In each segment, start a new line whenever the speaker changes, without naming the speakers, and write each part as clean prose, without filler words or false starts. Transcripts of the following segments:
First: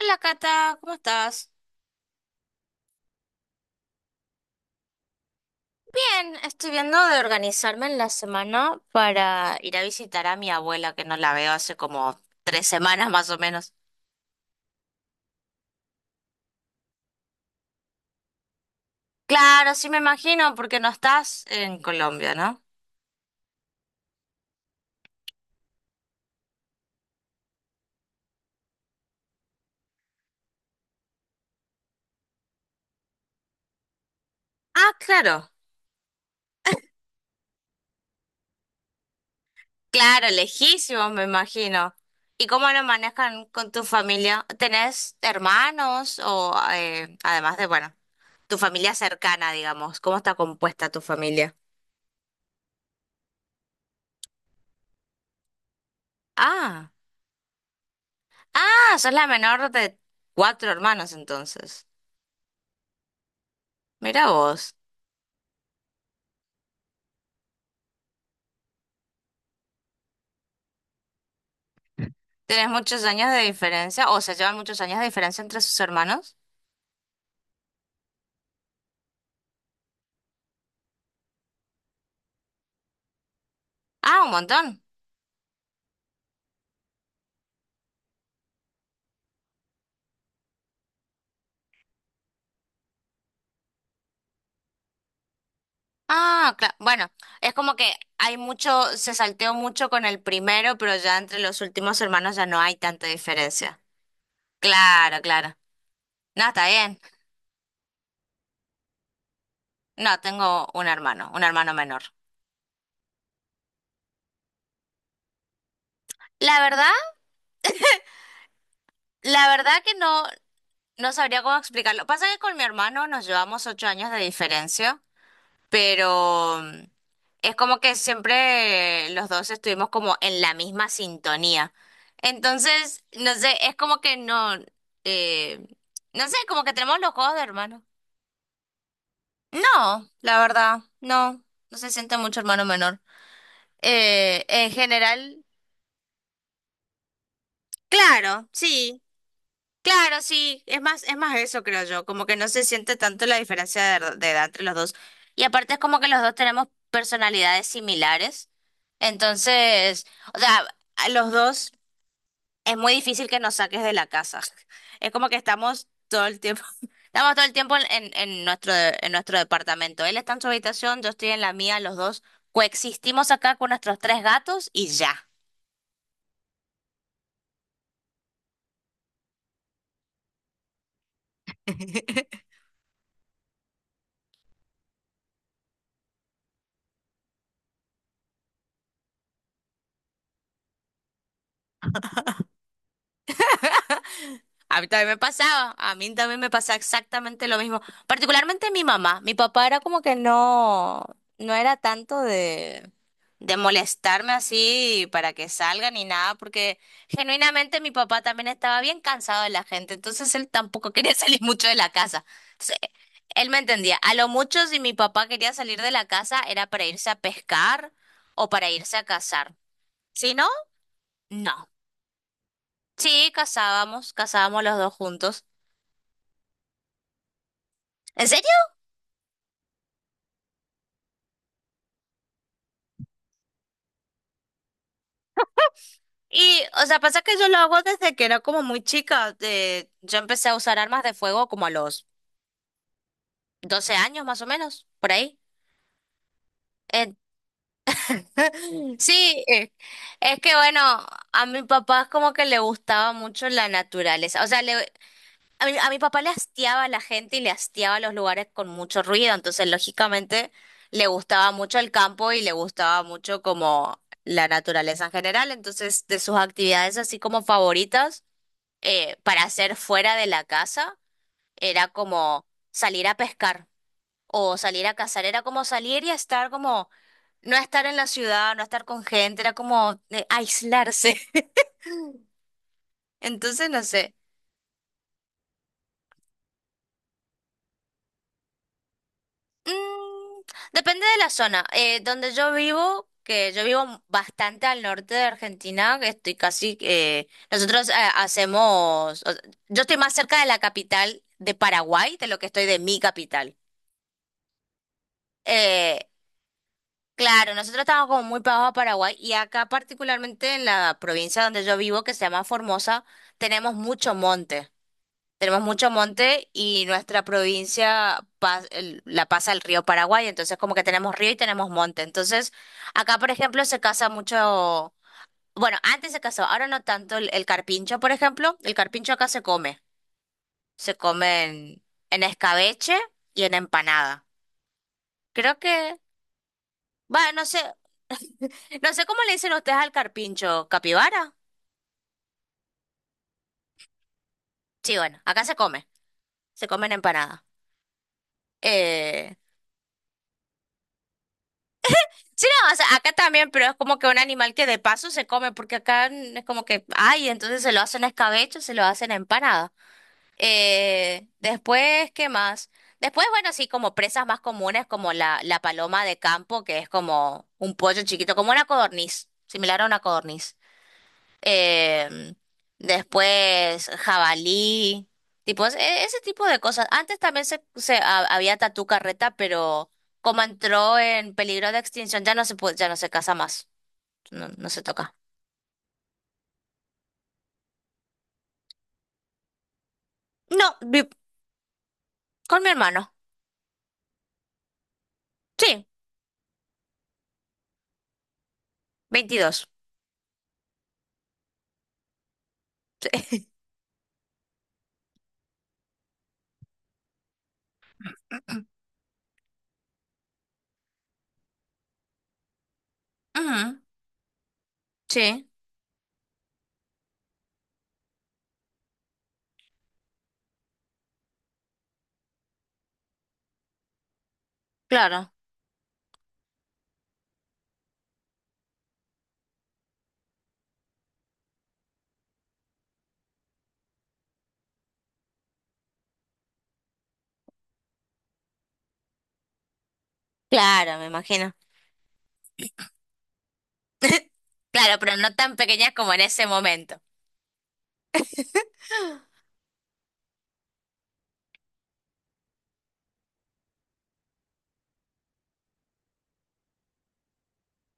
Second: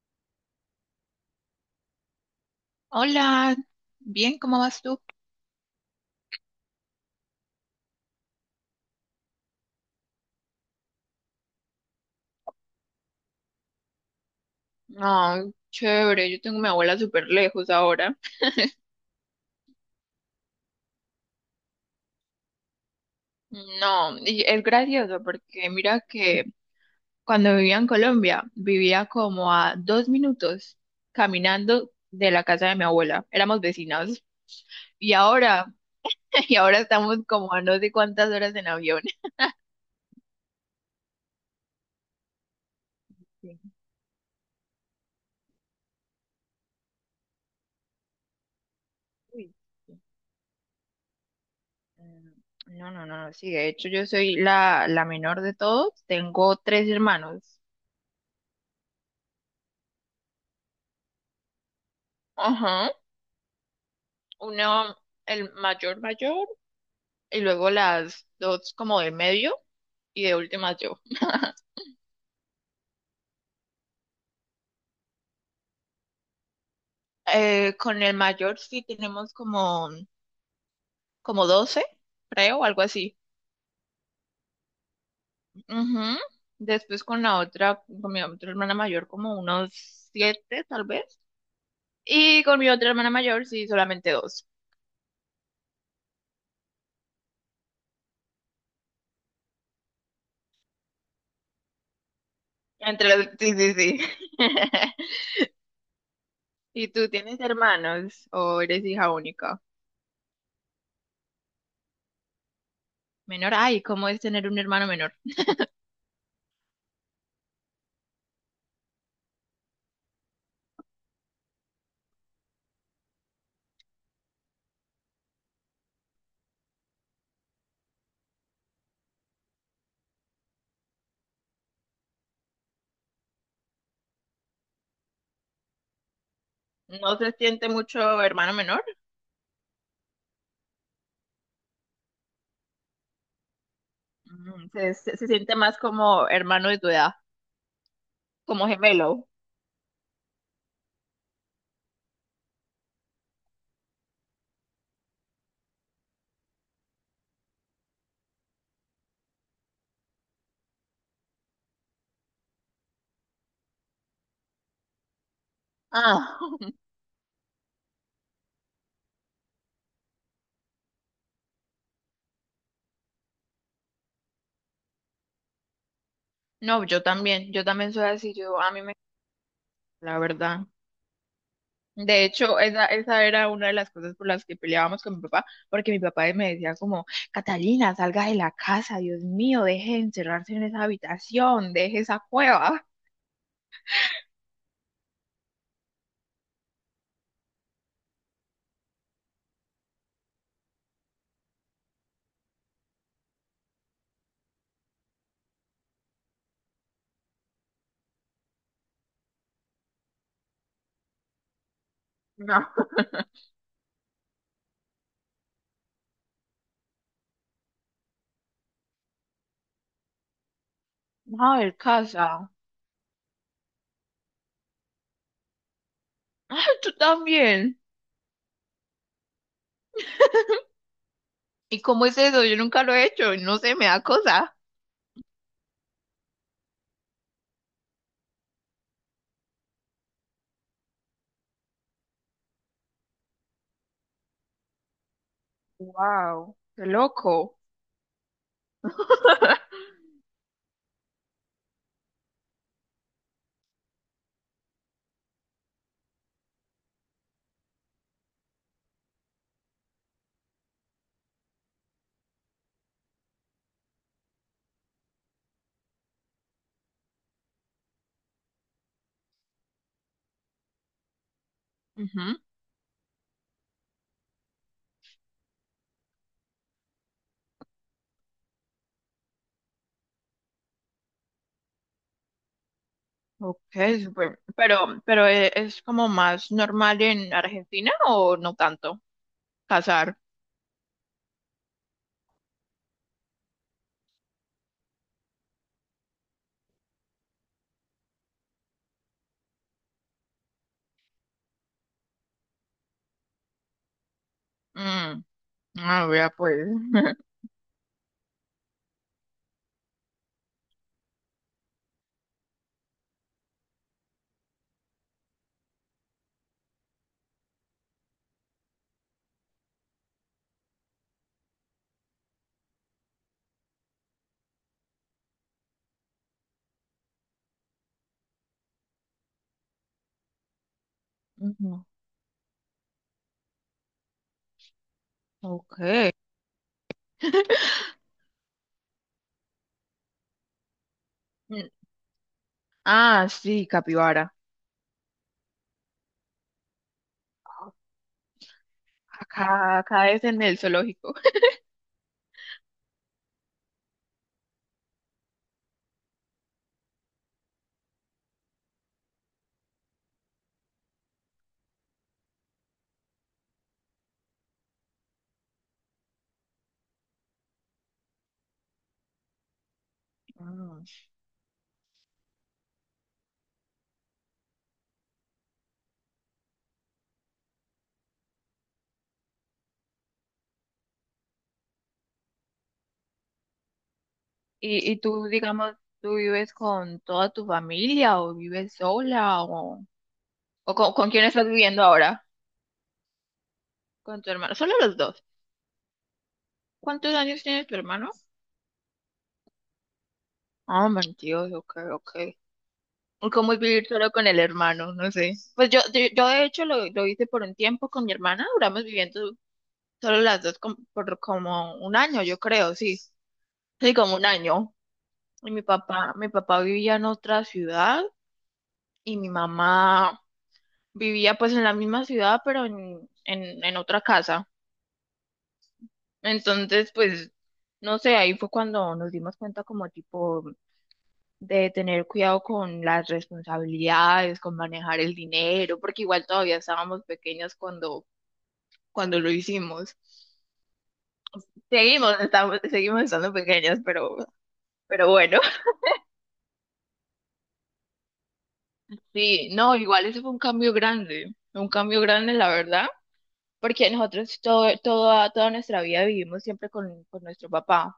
Hola Cata, ¿cómo estás?
Hola, bien, ¿cómo vas tú?
Bien, estoy viendo de organizarme en la semana para ir a visitar a mi abuela, que no la veo hace como 3 semanas más o menos.
No, chévere, yo tengo a mi abuela súper lejos ahora.
Claro, sí me imagino, porque no estás en Colombia, ¿no?
No, y es gracioso porque mira que cuando vivía en Colombia, vivía como a dos minutos caminando de la casa de mi abuela. Éramos vecinos.
Ah,
Y
claro,
ahora, y ahora estamos como a no sé cuántas horas en avión.
claro, lejísimo, me imagino. ¿Y cómo lo manejan
Sí,
con tu familia? ¿Tenés hermanos o además de, bueno, tu familia cercana,
uy,
digamos?
sí.
¿Cómo está compuesta tu familia?
Mm, No, no, no, no, sí, de hecho yo soy la menor de todos, tengo tres
Ah.
hermanos.
Ah, sos la menor de cuatro hermanos entonces.
Ajá.
Mira vos.
Uno el mayor mayor y luego las dos como de medio y de última yo.
¿Tenés muchos años de diferencia o se llevan muchos años de diferencia entre sus hermanos?
Con el mayor sí tenemos como 12 creo, algo así.
Ah, un montón.
Ujú. Después con la otra, con mi otra hermana mayor como unos siete tal vez. Y con mi otra hermana mayor sí solamente dos.
Ah, claro. Bueno, es como que hay mucho, se salteó mucho con el primero, pero ya entre los últimos hermanos ya no hay tanta
Sí, sí,
diferencia.
sí.
Claro, claro. No, está
¿Y
bien.
tú tienes hermanos o eres hija única?
No, tengo un hermano menor.
Menor, ay, ¿cómo es tener un hermano menor?
La verdad, la verdad, que no sabría cómo explicarlo. Pasa que con mi hermano nos llevamos 8 años de diferencia. Pero es como que siempre los dos estuvimos como en la misma sintonía. Entonces, no sé, es como que no, eh, no sé, como que tenemos los
¿No se
juegos de
siente
hermano.
mucho hermano menor?
No, la verdad, no, no se siente mucho hermano menor. Eh, en
Se
general,
siente más como hermano de tu edad,
claro,
como
sí.
gemelo.
Claro, sí, es más eso, creo yo, como que no se siente tanto la diferencia de edad entre los dos. Y aparte es como que los dos tenemos personalidades similares. Entonces, o sea, a los dos es muy difícil que nos saques de la casa. Es como que estamos todo
Ah,
el tiempo, estamos todo el tiempo en, en nuestro departamento. Él está en su habitación, yo estoy en la mía, los dos coexistimos acá con nuestros tres gatos y ya.
no, yo también soy así, yo a mí me, la verdad. De hecho, esa era una de las cosas por las que peleábamos con mi papá, porque mi papá me decía como, Catalina, salga de la casa, Dios mío, deje de encerrarse en esa habitación, deje esa cueva.
A mí también me pasaba, a mí también me pasaba exactamente lo mismo. Particularmente mi mamá, mi papá era como que no, no era tanto de, molestarme así para que salga ni nada, porque genuinamente mi papá también estaba bien cansado de la gente, entonces él tampoco quería salir mucho de la casa.
No,
Entonces, él me entendía. A lo mucho si mi papá quería salir de la casa era para irse a pescar o para irse a cazar. Si no,
no,
no.
el casa.
Sí, cazábamos los dos juntos.
Ay, tú también.
En serio.
¿Y cómo es eso? Yo nunca lo he hecho, no sé, me da cosa.
Y, o sea, pasa que yo lo hago desde que era como muy chica. Yo empecé a usar armas de fuego como a los 12 años más o menos, por ahí.
Wow, qué
Eh,
loco.
sí, es que bueno, a mi papá es como que le gustaba mucho la naturaleza. O sea, a mi papá le hastiaba a la gente y le hastiaba los lugares con mucho ruido. Entonces, lógicamente, le gustaba mucho el campo y le gustaba mucho como la naturaleza en general. Entonces, de sus actividades así como favoritas. Para hacer fuera de la casa era
Ujú.
como salir a pescar o salir a cazar, era como salir y estar como, no estar en la ciudad, no estar con gente, era como aislarse.
Ok,
Entonces, no sé.
súper. Pero es como más normal en Argentina o no tanto casar.
Mm, depende de la zona. Donde yo vivo, que yo vivo bastante al norte de Argentina, que estoy casi, nosotros hacemos, yo estoy más cerca de la capital de Paraguay de lo que estoy de mi capital.
Mm,
Eh,
ah, vea pues.
Claro, nosotros estamos como muy pegados a Paraguay y acá particularmente en la provincia donde yo vivo, que se llama Formosa, tenemos mucho monte. Tenemos mucho monte y nuestra provincia la pasa el río Paraguay, entonces como que tenemos río y tenemos monte. Entonces, acá por ejemplo se casa mucho, bueno, antes se casó, ahora no tanto el carpincho, por ejemplo. El carpincho acá se come, en,
Ujú,
en escabeche y en empanada. Creo que,
Ok.
bueno, no sé. No sé cómo le dicen ustedes al carpincho, capibara.
Mm, Ah, sí, capibara.
Sí, bueno, acá se come, se comen empanadas. Eh,
Acá, acá es en el zoológico.
sí, no, o sea, acá también, pero es como que un animal que de paso se come, porque acá es como que, ay, entonces se lo hacen a escabecho, se lo hacen a empanada. Después, ¿qué más? Después, bueno, sí, como presas más comunes, como la paloma de campo, que es como un pollo chiquito, como una codorniz, similar a una codorniz.
Mm.
em, después jabalí, tipo ese tipo de cosas. Antes también se había tatú carreta, pero como entró en peligro de extinción, ya no se puede, ya no se casa más, no, no se
Y
toca.
tú, digamos, tú vives con toda tu familia o vives sola
No,
o con quién estás viviendo ahora?
con mi hermano,
Con tu hermano. Solo los dos.
sí,
¿Cuántos años tiene tu hermano?
22.
Ah, 22, ok, ok.
Sí,
¿Cómo es vivir solo con el hermano? No sé. Pues yo de hecho lo hice por un tiempo con mi hermana, duramos viviendo solo las dos por como un año, yo creo, sí.
Ujú,
Sí, como un año.
sí,
Y mi papá vivía en otra ciudad y mi mamá vivía pues en la misma ciudad, pero en otra casa.
claro,
Entonces, pues, no sé, ahí fue cuando nos dimos cuenta como tipo de tener cuidado con las responsabilidades, con manejar el dinero, porque igual todavía estábamos pequeñas cuando, cuando lo hicimos.
claro, me imagino.
Seguimos, estamos, seguimos estando pequeñas,
Claro,
pero
pero no
bueno,
tan pequeñas como en ese momento.
sí, no, igual eso fue un cambio grande, la verdad, porque toda nuestra vida vivimos siempre con nuestro papá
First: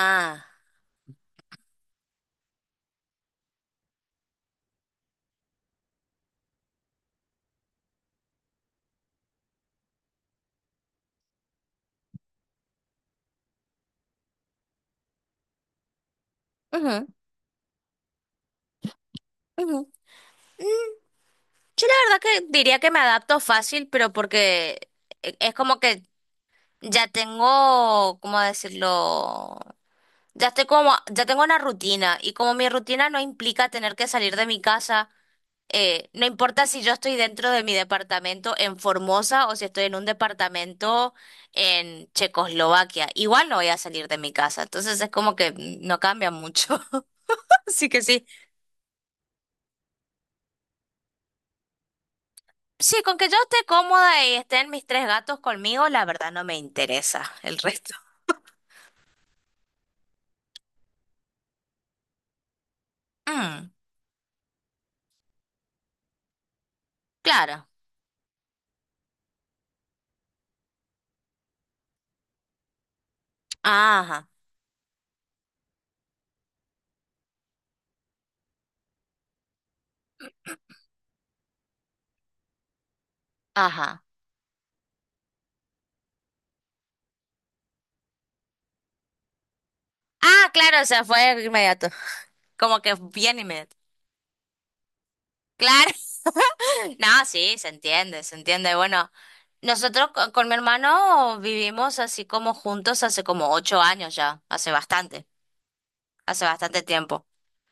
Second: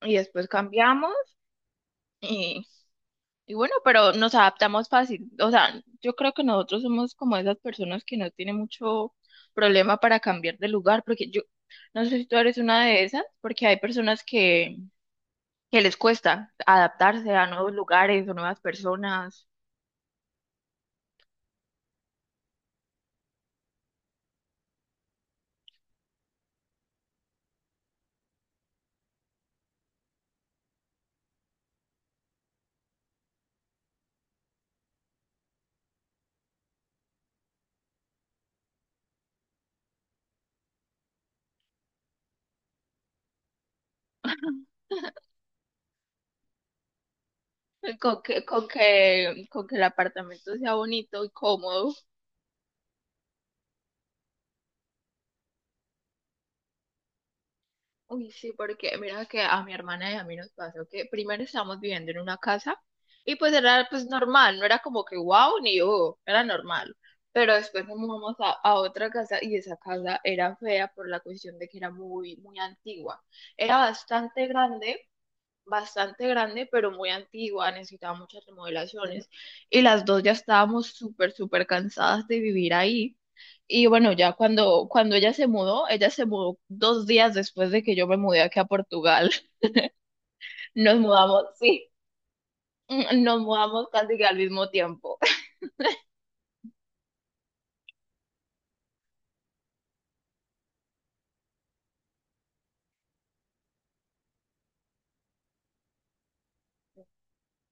y después cambiamos. Y bueno, pero nos adaptamos fácil. O sea, yo creo que nosotros somos como esas personas que no tienen mucho problema para cambiar de lugar, porque yo no sé si tú eres una de esas, porque hay personas que les cuesta
ujú,
adaptarse a nuevos lugares o nuevas personas,
ujú. Yo la verdad que diría que me adapto fácil, pero porque es como que ya tengo, ¿cómo decirlo? Ya estoy como, ya tengo una rutina y como mi rutina no implica tener que salir de mi casa, no importa si yo estoy dentro de mi departamento en Formosa o si estoy en un departamento en Checoslovaquia, igual no voy a salir de mi casa, entonces es como que no cambia mucho. Así que sí.
con que el apartamento sea bonito y cómodo.
Sí, con que yo esté cómoda y estén mis tres gatos conmigo, la verdad no me interesa el resto.
Uy, sí, porque mira que a mi hermana y a mí nos pasó que primero estábamos viviendo en una casa y pues
Mm,
era pues normal, no era como que wow ni oh, era normal. Pero
claro.
después nos mudamos a otra casa y esa casa era fea por la cuestión de que era muy, muy antigua. Era
Ajá,
bastante grande, bastante grande, pero muy antigua, necesitaba muchas remodelaciones y las dos ya estábamos súper, súper cansadas de vivir ahí. Y
ajá.
bueno, ya cuando, cuando ella se mudó dos días después de que yo me mudé aquí a Portugal.
Ah, claro, o
Nos
sea, fue
mudamos,
inmediato.
sí,
Como que
mm,
bien
nos
inmediato.
mudamos casi que al mismo tiempo.
Claro. No, sí, se entiende, se entiende. Bueno, nosotros con, mi hermano vivimos así como juntos hace como 8 años ya, hace bastante tiempo.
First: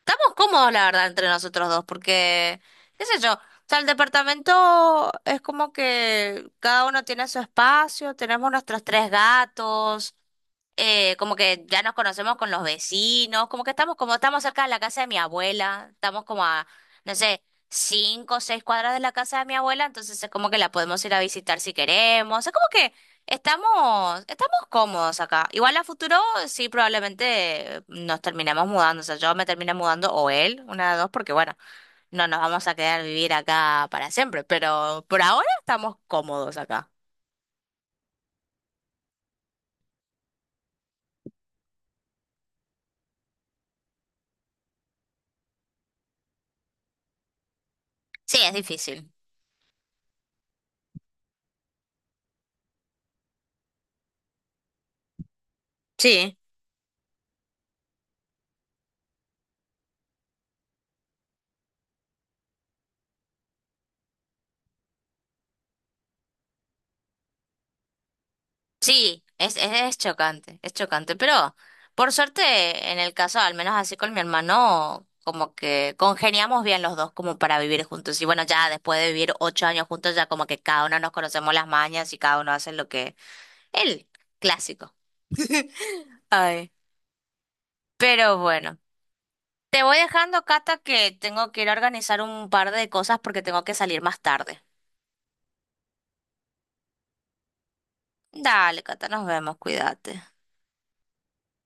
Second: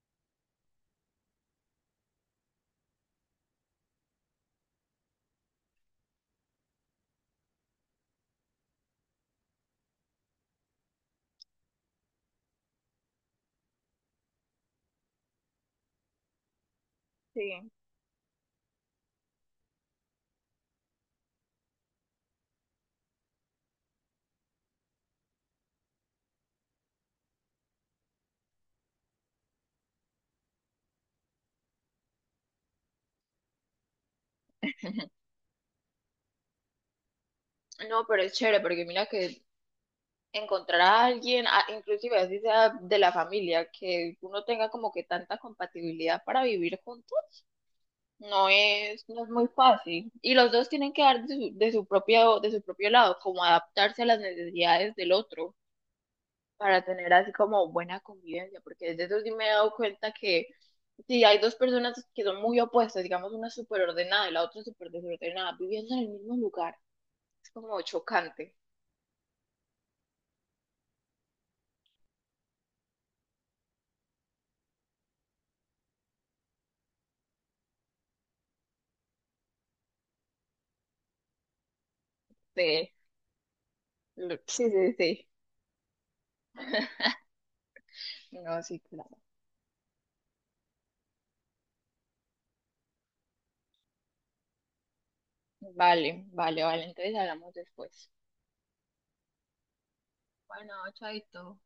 Estamos cómodos, la verdad, entre nosotros dos, porque, qué sé yo, o sea, el departamento es como que cada uno tiene su espacio, tenemos nuestros tres gatos, como que ya nos conocemos con los vecinos, como que estamos, como estamos cerca de la casa de mi abuela, estamos como a, no sé,
Sí,
5 o 6 cuadras de la casa de mi abuela, entonces es como que la podemos ir a visitar si queremos, es como que Estamos cómodos acá. Igual a futuro sí probablemente nos terminemos mudando. O sea, yo me termine mudando o él, una de dos, porque bueno, no nos vamos a quedar vivir acá para siempre. Pero por ahora estamos cómodos acá.
no, pero es chévere porque mira que encontrar a alguien, inclusive así sea de la familia, que uno tenga como que tanta compatibilidad para vivir juntos,
Sí, es difícil.
no es muy fácil. Y los dos tienen que dar de su, de su propio lado, como adaptarse a las necesidades del otro
Sí,
para tener así como buena convivencia, porque desde eso sí me he dado cuenta que si hay dos personas que son muy opuestas, digamos una súper ordenada y la otra súper desordenada, viviendo en el mismo lugar, es como chocante.
sí, es chocante, es chocante. Pero por suerte, en el caso, al menos así con mi hermano, como que congeniamos bien los dos como para vivir juntos. Y bueno, ya después de vivir 8 años juntos, ya como que cada uno nos conocemos las mañas y cada uno hace lo
de-
que. El
Sí,
clásico.
sí, sí.
Ay, pero
No,
bueno,
sí, claro.
te voy dejando, Cata, que tengo que ir a organizar un par de cosas porque tengo que salir más tarde.
Vale, vale, vale. Entonces hablamos después.
Dale, Cata, nos vemos, cuídate.
Bueno, chaito.